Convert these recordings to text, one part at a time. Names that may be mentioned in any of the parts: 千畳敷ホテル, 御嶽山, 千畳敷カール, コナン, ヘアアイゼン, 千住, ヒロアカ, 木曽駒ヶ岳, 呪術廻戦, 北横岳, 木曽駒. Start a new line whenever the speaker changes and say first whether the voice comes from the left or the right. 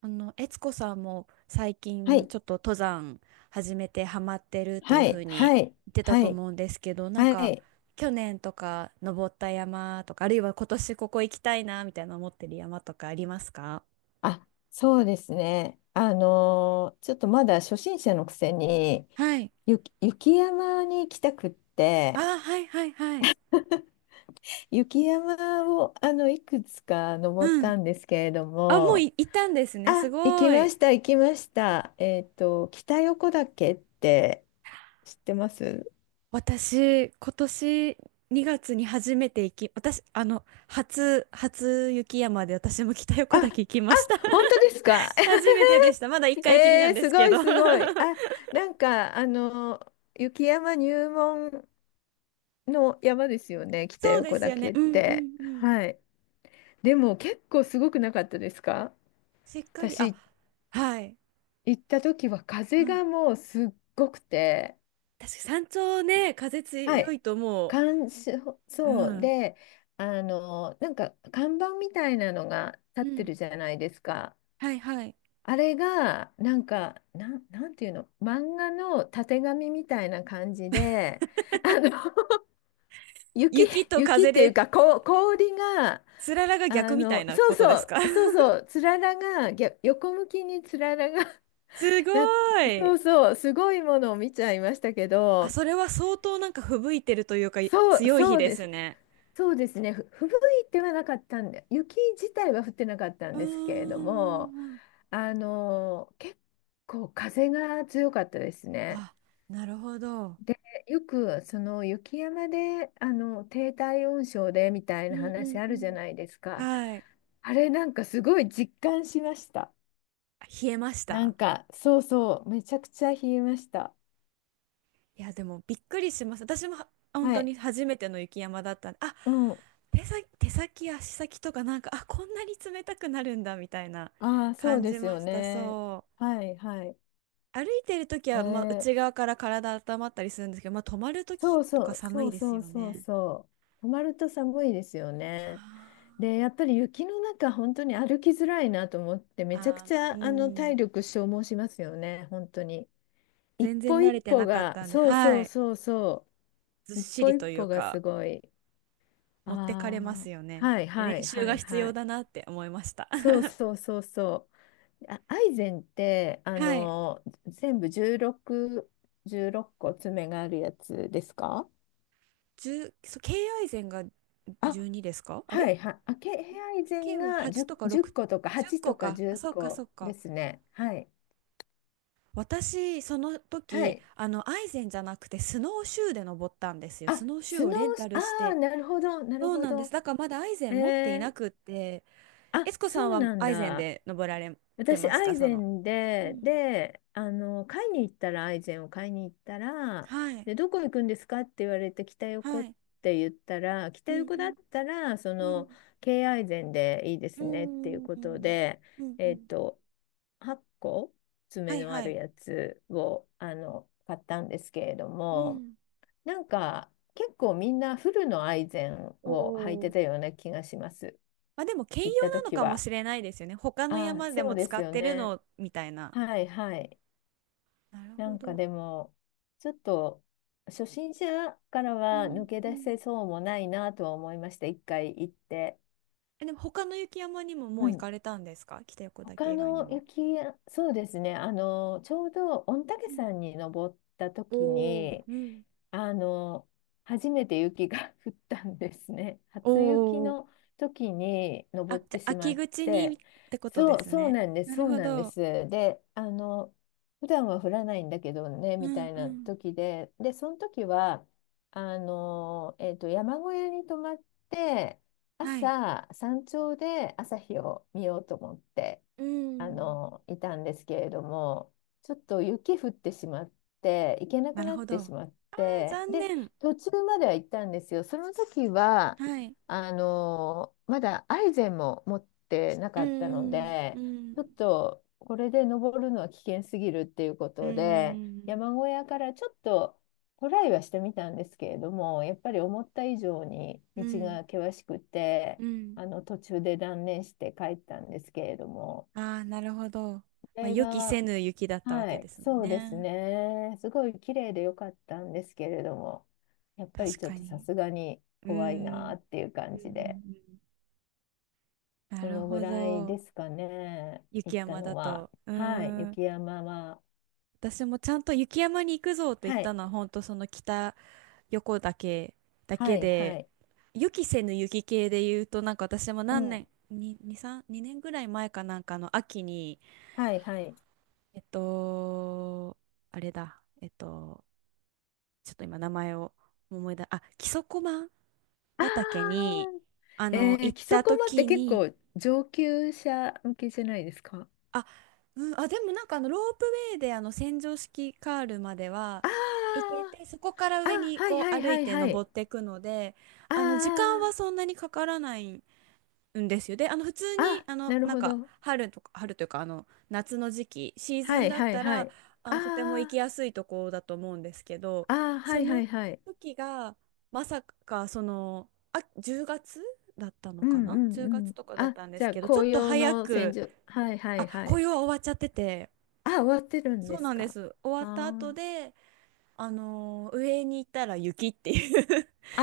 right: 悦子さんも最
left: は
right: 近
left: い、
right: ちょっと登山始めてハマってるっていう
left: はい、
right: 風に
left: はい、
right: 言ってた
left: は
right: と
left: い、
right: 思うんですけど、なん
left: は
right: か
left: い。
right: 去年とか登った山とか、あるいは今年ここ行きたいなみたいな思ってる山とかありますか？
left: あ、そうですね。ちょっとまだ初心者のくせに、
right: はい。
left: 雪山に行きたくって、
right: あはいはいはい。
left: 雪山をいくつか登っ
right: うん。
left: たんですけれど
right: あ、もう
left: も、
right: い、行ったんですね。
left: あ、
right: す
left: 行き
right: ご
left: ま
right: い。
left: した、行きました。北横岳って知ってます？
right: 私、今年2月に初めて行き、私、初雪山で私も北
left: あ、
right: 横
left: あ、
right: 岳行きました。
left: 本当ですか
right: 初めてでした。まだ一 回きりな
left: え
right: ん
left: ー、
right: で
left: す
right: す
left: ご
right: け
left: い
right: ど。
left: すごい。あ、なんか、雪山入門の山ですよね、北
right: そうで
left: 横
right: すよ
left: 岳
right: ね。
left: っ
right: うんう
left: て。
right: んうん。
left: はい。でも結構すごくなかったですか？
right: しっかり、あ、
left: 私
right: はい。
left: 行った時は
right: う
left: 風
right: ん。
left: がもうすっごくて、
right: 確かに山頂ね、風
left: は
right: 強
left: い。
right: いとも
left: 感想、
right: う、う
left: そう
right: ん。
left: で、なんか看板みたいなのが
right: う
left: 立って
right: ん。
left: るじゃないですか。
right: はいはい。
left: あれが、なんか、なんていうの、漫画のたてがみみたいな感じで、あの、雪、
right: 雪と
left: 雪っ
right: 風
left: ていう
right: で、
left: か、こう、氷が、
right: つららが逆みたいな
left: そう
right: ことで
left: そ
right: すか？
left: う、そうそう、つららが、逆横向きにつららが、
right: す ご
left: な、そ
right: い。
left: うそう、すごいものを見ちゃいましたけ
right: あ、
left: ど、
right: それは相当なんか吹雪いてるというか、強い日
left: そう
right: で
left: で
right: す
left: す。
right: ね。
left: そうですね。吹雪いてはなかったんで、雪自体は降ってなかったん
right: う
left: ですけれど
right: ー
left: も、
right: ん。
left: 結構風が強かったですね。
right: あ、なるほど。
left: で、よくその雪山で低体温症でみたい
right: う
left: な
right: んう
left: 話
right: ん
left: あ
right: う
left: るじゃ
right: ん。
left: ないですか。
right: はい。
left: あれなんかすごい実感しました。
right: 冷えまし
left: な
right: た？
left: んかそうそう、めちゃくちゃ冷えました。
right: いや、でもびっくりします。私もは本
left: は
right: 当
left: い。
right: に初めての雪山だったんで、あ、
left: うん。
right: 手先、足先とかなんか、あ、こんなに冷たくなるんだみたいな
left: ああ、そう
right: 感
left: で
right: じ
left: す
right: ま
left: よ
right: した。
left: ね。
right: そう。
left: はいはい。
right: 歩いてるとき
left: え
right: は、まあ、
left: ー
right: 内側から体温まったりするんですけど、まあ、止まるとき
left: そう
right: と
left: そ
right: か
left: う
right: 寒
left: そ
right: い
left: う
right: です
left: そう
right: よ
left: そう
right: ね。
left: そう。止まると寒いですよね。
right: あ
left: で、やっぱり雪の中、本当に歩きづらいなと思って、
right: ー
left: めちゃく
right: あ
left: ち
right: ー、う
left: ゃ体
right: ん。
left: 力消耗しますよね、本当に。一
right: 全然
left: 歩
right: 慣
left: 一
right: れて
left: 歩
right: なかっ
left: が、
right: たんで、
left: そうそ
right: は
left: う
right: い。
left: そうそ
right: ずっ
left: う、一
right: し
left: 歩
right: り
left: 一
right: という
left: 歩がす
right: か、
left: ごい。
right: 持ってかれま
left: あ
right: すよ
left: あ、
right: ね。
left: はい
right: 練
left: はい
right: 習
left: は
right: が
left: い
right: 必
left: は
right: 要
left: い。
right: だなって思いました。
left: そう そうそうそう。あ、アイゼンって、
right: はい。
left: 全部16個爪があるやつですか？
right: 10、そう、敬愛膳が
left: あ、
right: 12ですか、あ
left: は
right: れ。
left: いはい。あ、ヘアアイゼン
right: 敬は
left: が
right: 8とか6、
left: 10、個とか
right: 10
left: 8と
right: 個
left: か
right: か。
left: 10
right: あ、そうか、そ
left: 個
right: う
left: で
right: か。
left: すね。はい。
right: 私、その
left: は
right: 時、
left: い。
right: アイゼンじゃなくて、スノーシューで登ったんですよ。
left: あ、
right: スノーシュー
left: ス
right: を
left: ノー、
right: レンタル
left: あ
right: し
left: あ、
right: て。
left: なるほど、なる
right: そう
left: ほ
right: なんです。
left: ど。
right: だからまだアイゼ
left: え
right: ン持ってい
left: ー、
right: なくって、
left: あ、
right: エツコさ
left: そ
right: ん
left: う
right: は
left: なん
right: アイゼン
left: だ。
right: で登られて
left: 私、
right: ます
left: ア
right: か、
left: イ
right: そ
left: ゼ
right: の？
left: ン
right: う
left: で、
right: ん。
left: 買いに行ったら、アイゼンを買いに行ったら、
right: はい。
left: で、どこ行くんですかって言われて、北横っ
right: はい。
left: て言ったら、北
right: うん
left: 横
right: う
left: だっ
right: ん
left: たら、
right: うん。
left: 京アイゼンでいいで
right: う
left: すねっていう
right: んうん
left: こ
right: う
left: と
right: ん。
left: で、
right: うんう
left: えっ
right: ん。
left: と、8個
right: は
left: 爪
right: い
left: のあ
right: は
left: る
right: い。
left: やつを、買ったんですけれど
right: う
left: も、
right: ん。
left: なんか、結構みんなフルのアイゼンを履いて
right: お、
left: たような気がします。
right: まあでも兼用
left: 行った
right: なの
left: 時
right: かも
left: は。
right: しれないですよね。他の
left: ああ、
right: 山で
left: そう
right: も
left: で
right: 使
left: す
right: っ
left: よ
right: てる
left: ね。
right: のみたいな。
left: はいはい。
right: なる
left: な
right: ほ
left: んか
right: ど。
left: でも、ちょっと初心者から
right: う
left: は
right: ん
left: 抜け出
right: うん、
left: せそうもないなとは思いました。一回行って。
right: え、でも他の雪山にもも
left: う
right: う行
left: ん、
right: かれたんですか？北横岳
left: 他
right: 以外に
left: の
right: も。
left: 雪や、そうですね、ちょうど御嶽
right: うん、
left: 山に登った時
right: おー
left: に、
right: うん。
left: あの、初めて雪が 降ったんですね。
right: お
left: 初雪
right: ー、
left: の時に
right: あ、
left: 登っ
right: じ
left: て
right: ゃあ
left: しま
right: 秋
left: っ
right: 口にっ
left: て、
right: てことです
left: そう
right: ね。
left: なんです、
right: なる
left: そう
right: ほ
left: なんで
right: ど。
left: す。で、普段は降らないんだけどね、
right: う
left: みた
right: ん
left: い
right: う
left: な
right: ん。
left: 時で、その時は、山小屋に泊まって、
right: はい。
left: 朝、山頂で朝日を見ようと思って。
right: うん、
left: いたんですけれども、ちょっと雪降ってしまって、行けなく
right: なる
left: なっ
right: ほど。
left: てし
right: あ、
left: まって、
right: 残
left: で、
right: 念。
left: 途中までは行ったんですよ。その時は、
right: はい。
left: まだアイゼンも持ってな
right: う
left: かったの
right: んう
left: で、ちょっ
right: ん
left: とこれで登るのは危険すぎるっていうこ
right: うんう
left: とで、
right: ん
left: 山小屋からちょっとトライはしてみたんですけれども、やっぱり思った以上に
right: うん
left: 道
right: うん
left: が険しくて、
right: うんうん、
left: 途中で断念して帰ったんですけれども。
right: ああ、なるほど。
left: こ
right: まあ、
left: れ
right: 予期せ
left: が、
right: ぬ雪だったわ
left: は
right: けで
left: い、
right: すもん
left: そうです
right: ね。
left: ね。すごい綺麗でよかったんですけれども、やっぱり
right: 確
left: ちょっ
right: か
left: とさ
right: に。
left: すがに
right: うー
left: 怖い
right: ん。う
left: な
right: ん
left: っていう感
right: うんう
left: じで、
right: ん、な
left: そ
right: る
left: のぐ
right: ほ
left: らい
right: ど。
left: ですかね、行
right: 雪
left: った
right: 山だ
left: のは。
right: と。う
left: はい、
right: ーん。
left: 雪山は、
right: 私もちゃんと雪山に行くぞと言っ
left: は
right: た
left: い、
right: のは、本当その北横岳だ
left: は
right: け
left: い、は
right: で、
left: い、
right: 予期せぬ雪系で言うと、なんか私も
left: う
right: 何
left: ん、
right: 年、2年ぐらい前かなんかの秋に、
left: はい、はい。
right: えっと、あれだ、ちょっと今名前を思い出、あ、木曽駒
left: あ
right: ヶ岳に、
left: ーえ
right: 行っ
left: 木曽
right: た
left: 駒って
right: 時
left: 結
right: に、
left: 構上級者向けじゃないですか？
right: あ、うん、あ、でもなんかロープウェイで洗浄式カールまでは
left: あ
right: 行
left: ー
right: けて、そこから
left: あ、
right: 上に
left: はい
right: こ
left: は
right: う
left: い
right: 歩
left: は
right: い
left: い
right: て
left: はい。
right: 登っていくので、
left: あ
right: 時間は
left: ー
right: そんなにかからないうんですよ。で、普通に
left: あ、なる
right: なん
left: ほ
right: か
left: ど。
right: 春というか夏の時期シーズ
left: は
right: ン
left: い
right: だっ
left: はい
right: た
left: は
right: ら
left: い。
right: とても行き
left: あ
right: やすいところだと思うんですけど、
left: あ、ああ、は
right: そ
left: いは
right: の
left: いはい。
right: 時がまさかあ、10月だったの
left: う
right: か
left: んう
right: な、
left: ん
right: 10
left: う
right: 月
left: ん。
right: とかだっ
left: あ、
right: たんで
left: じゃ
right: す
left: あ
right: けど、ちょっ
left: 紅
right: と
left: 葉
right: 早
left: の千
right: く、
left: 住。はいは
right: あ、
left: いは
right: 紅
left: い。
right: 葉は終わっちゃってて、
left: あ、終わってるんで
right: そうな
left: す
right: んで
left: か？
right: す、終わった後
left: あ
right: で上に行ったら雪っていう
left: あ。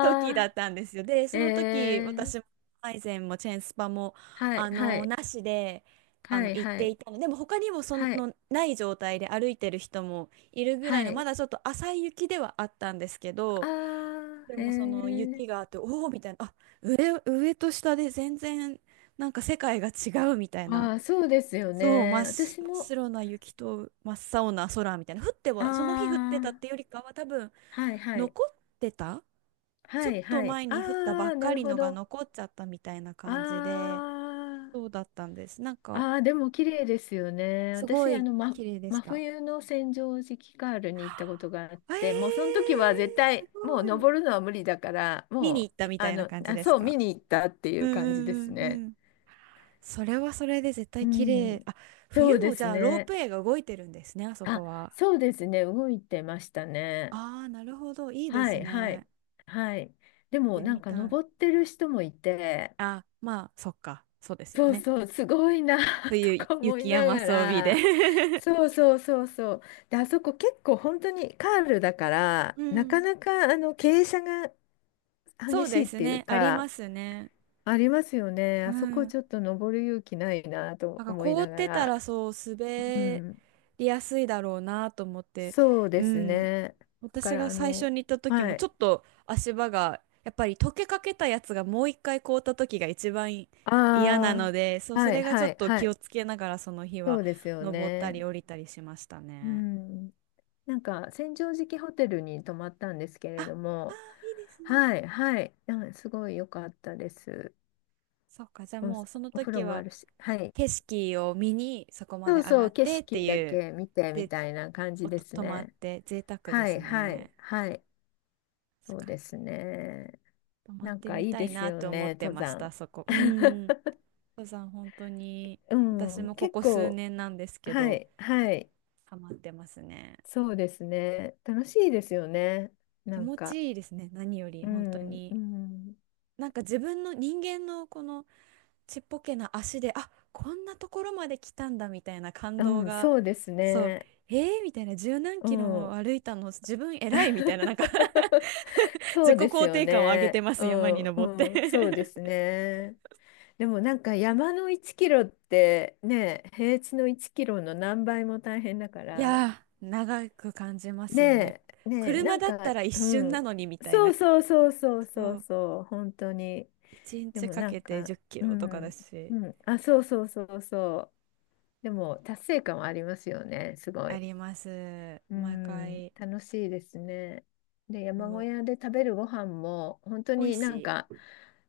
right: 時だ
left: あ、
right: ったんですよ。で、その時、
left: ええ
right: 私も、アイゼンもチェーンスパも、
left: はいはい
right: なしで、
left: はい
right: 行っ
left: は
right: て
left: い
right: いたの。でも、他にも、
left: はい
right: ない状態で歩いてる人もいるぐらい
left: は
right: の、ま
left: い。
right: だちょっと浅い雪ではあったんですけど、
left: あ
right: で
left: あ、
right: も、
left: え
right: 雪があ
left: え
right: って、おおみたいな、あ、上と下で全然、なんか世界が違うみたいな。
left: ああ、そうですよ
right: そう、真
left: ね。
right: っ白、
left: 私
right: 真っ
left: も、
right: 白な雪と真っ青な空みたいな。降って
left: あ
right: は、その日降ってたっ
left: あ、
right: てよりかは、多分、
left: はいはい
right: 残ってたち
left: は
right: ょっ
left: い
right: と
left: はい。
right: 前に降ったば
left: ああ、
right: っ
left: な
right: か
left: る
right: り
left: ほ
right: のが
left: ど。
right: 残っちゃったみたいな感じ
left: あ
right: で、そう
left: あ。
right: だったんです。なんか、
left: ああ、でも綺麗ですよね。
right: すご
left: 私、
right: い綺麗でし
left: 真
right: た。
left: 冬の千畳敷カールに行った
right: は
left: ことがあっ
right: あ
left: て、もうその
right: え
left: 時は絶
right: ー、す
left: 対、もう
right: ごい。
left: 登るのは無理だから、
right: 見に
left: も
right: 行った
left: う、
right: みたいな感じ
left: あ、
right: です
left: そう、
right: か？
left: 見に行ったってい
right: うん
left: う感じで
right: うん
left: す
right: うん
left: ね。
right: うん。それはそれで絶
left: う
right: 対綺麗。
left: ん。
right: あ、
left: そ
right: 冬
left: うで
right: もじ
left: す
right: ゃあロー
left: ね。
right: プウェイが動いてるんですね、あそ
left: あ、
right: こは。
left: そうですね。動いてましたね。
right: ああ、なるほど。いいで
left: は
right: す
left: い、は
right: ね。
left: い、はい。
right: 行っ
left: でも、
right: て
left: なん
right: み
left: か
right: た
left: 登っ
right: い。
left: てる人もいて、
right: あ、まあ、そっか。そうですよ
left: そう
right: ね。
left: そう、すごいな と
right: 冬、
left: か思い
right: 雪
left: な
right: 山
left: が
right: 装備で
left: ら、そうそうそうそう。で、あそこ結構本当にカールだから、
right: う
left: なか
right: ん。
left: なか傾斜が
right: そ
left: 激
right: う
left: しい
right: で
left: っ
right: す
left: ていう
right: ね。ありま
left: か、
right: すね。
left: ありますよね。
right: う
left: あそこ
right: ん。
left: ちょっと登る勇気ないな
right: な
left: と
right: んか
left: 思い
right: 凍
left: な
right: っ
left: が
right: てた
left: ら。
right: らそう
left: う
right: 滑
left: ん、
right: りやすいだろうなと思って。
left: そうで
right: う
left: す
right: ん。
left: ね。だか
right: 私
left: ら
right: が最初に行った時
left: は
right: もちょ
left: い。
right: っと足場がやっぱり溶けかけたやつがもう一回凍った時が一番
left: あ
right: 嫌なので、そう、
left: あ、
right: そ
left: はい
right: れがちょ
left: は
right: っ
left: い
right: と
left: は
right: 気
left: い。
right: をつけながらその日
left: そ
right: は
left: うですよ
right: 登ったり
left: ね。
right: 降りたりしました
left: う
right: ね。
left: ん。なんか、千畳敷ホテルに泊まったんですけ
right: あ
left: れ
right: あ
left: ども、
right: ー、いいですね。
left: はい、はい、うんすごい良かったです。
right: そっか、じゃあ
left: お、
right: もうその
left: お風
right: 時
left: 呂もあ
right: は
left: るし、はい。
right: 景色を見にそこま
left: そ
right: で
left: う
right: 上
left: そ
right: が
left: う、
right: っ
left: 景
right: てって
left: 色だ
right: いう。
left: け見てみ
right: で、
left: たいな感じ
right: お
left: で
right: と
left: す
right: 泊まっ
left: ね。
right: て贅沢で
left: は
right: す
left: い、は
right: ね。
left: い、はい。そう
right: 確か
left: で
right: に。
left: すね。
right: 泊まっ
left: なん
right: て
left: か
right: み
left: いい
right: た
left: で
right: い
left: す
right: な
left: よ
right: と思っ
left: ね、
right: て
left: 登
right: まし
left: 山。
right: た、そこ。うん。登山本当に
left: う
right: 私
left: ん、
right: もこ
left: 結
right: こ数
left: 構、
right: 年なんですけ
left: は
right: ど、
left: い、はい。
right: ハマってますね。
left: そうですね。楽しいですよね。
right: 気
left: なん
right: 持
left: か、
right: ちいいですね、何より
left: う
right: 本当
left: ん、う
right: に。
left: ん、
right: なんか自分の人間のこのちっぽけな足で、あ、こんなところまで来たんだみたいな感
left: う
right: 動
left: ん、
right: が、
left: そうです
right: そう、
left: ね。
right: えー、みたいな、十何
left: う
right: キロ
left: ん。
right: も歩いたの、自分偉いみたいな、なんか
left: そ
right: 自
left: う
right: 己
left: です
right: 肯
left: よ
right: 定感を上げて
left: ね。
right: ま
left: う
right: す、山に
left: ん、
right: 登って
left: うん、そうですね。でもなんか山の1キロってね、平地の1キロの何倍も大変だか
right: い
left: ら、
right: やー、長く感じます
left: ね
right: よね。
left: え、ねえ、な
right: 車
left: ん
right: だった
left: か、
right: ら一
left: う
right: 瞬な
left: ん、
right: のにみたい
left: そ
right: な。
left: うそうそうそうそ
right: そ
left: う
right: う、
left: そう、本当に。
right: 1
left: で
right: 日
left: も
right: か
left: なん
right: けて
left: か、
right: 10キ
left: う
right: ロとかだ
left: ん、
right: し、
left: うん、あ、そうそうそうそう。でも達成感はありますよね、すご
right: あ
left: い。
right: ります。
left: う
right: 毎
left: ん、
right: 回、
left: 楽しいですね。で、山
right: も
left: 小
right: う、
left: 屋で食べるご飯も、本当
right: 美味
left: に
right: し
left: なんか、
right: い。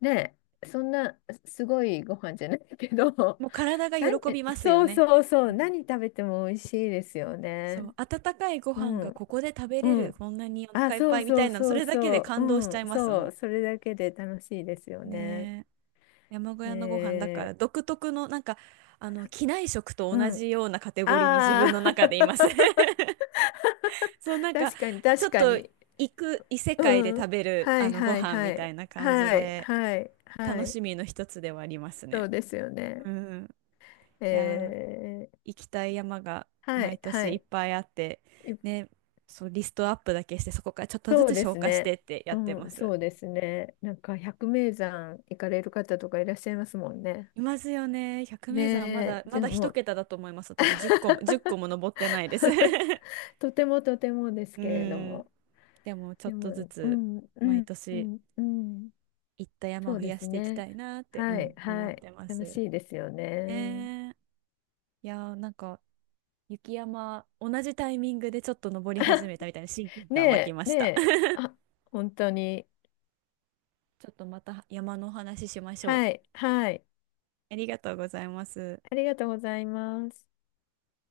left: ね、そんなすごいご飯じゃないけど、
right: もう体が
left: な
right: 喜びますよ
left: そう
right: ね。
left: そうそ
right: う
left: う、
right: ん、
left: 何食べても美味しいですよ
right: そ
left: ね。
right: う、温かいご
left: う
right: 飯が
left: ん、
right: ここで食べれ
left: う
right: る、
left: ん。
right: こんなにお
left: あ、
right: 腹いっ
left: そ
right: ぱ
left: う
right: いみた
left: そう
right: いな、そ
left: そう
right: れだけで
left: そう、
right: 感動
left: う
right: しちゃ
left: ん、
right: います
left: そう、
right: も
left: それだけで楽しいですよ
right: ん。
left: ね。
right: ねえ、山小屋のご飯だか
left: え
right: ら独特のなんか、機内食と
left: ー、う
right: 同
left: ん。
right: じようなカテゴリーに自
left: あ
right: 分の
left: あ、
right: 中でいます。そう、なんか、
left: 確かに
right: ちょ
left: 確
right: っ
left: か
right: と
left: に。
right: 行く異世界で
left: う
right: 食
left: ん。
right: べる、
left: はい
right: ご
left: はい
right: 飯
left: は
right: みた
left: い。
right: いな感じ
left: はい
right: で、
left: はいは
right: 楽
left: い。
right: しみの一つではあります
left: そう
right: ね。
left: ですよね。
right: うん。
left: え
right: いやー、
left: ー、
right: 行きたい山が
left: は
right: 毎
left: いは
right: 年いっ
left: い。
right: ぱいあって、
left: い
right: ね、そう、リストアップだけして、そこからちょっとず
left: そう
right: つ
left: で
right: 消
left: す
right: 化して
left: ね。
right: ってやって
left: う
right: ま
left: ん、そ
right: す。
left: うですね。なんか百名山行かれる方とかいらっしゃいますもんね。
right: いますよね。百名山はま
left: ねえ、
right: だ、ま
left: で
right: だ一
left: も、
right: 桁だと思います。私10個も、1個も登ってないです。
left: とてもとてもです
right: う
left: けれど
right: ん。
left: も。
right: でも、ちょっ
left: で
right: とず
left: も、う
right: つ
left: ん、う
right: 毎
left: ん、う
right: 年
left: ん、うん。
right: 行った山を
left: そう
right: 増
left: で
right: や
left: す
right: していき
left: ね。
right: たいなって、う
left: は
right: ん、
left: い
right: 思
left: は
right: っ
left: い。
right: てま
left: 楽
right: す。
left: しいですよね。
right: ねえ。いやー、なんか、雪山、同じタイミングでちょっと登り始めたみたいな親近
left: ね
right: 感湧き
left: え、
right: ま
left: ね
right: した。
left: え、あ、本当に。
right: ちょっとまた山のお話ししましょ
left: は
right: う。
left: い、はい。
right: ありがとうございます。
left: ありがとうございます。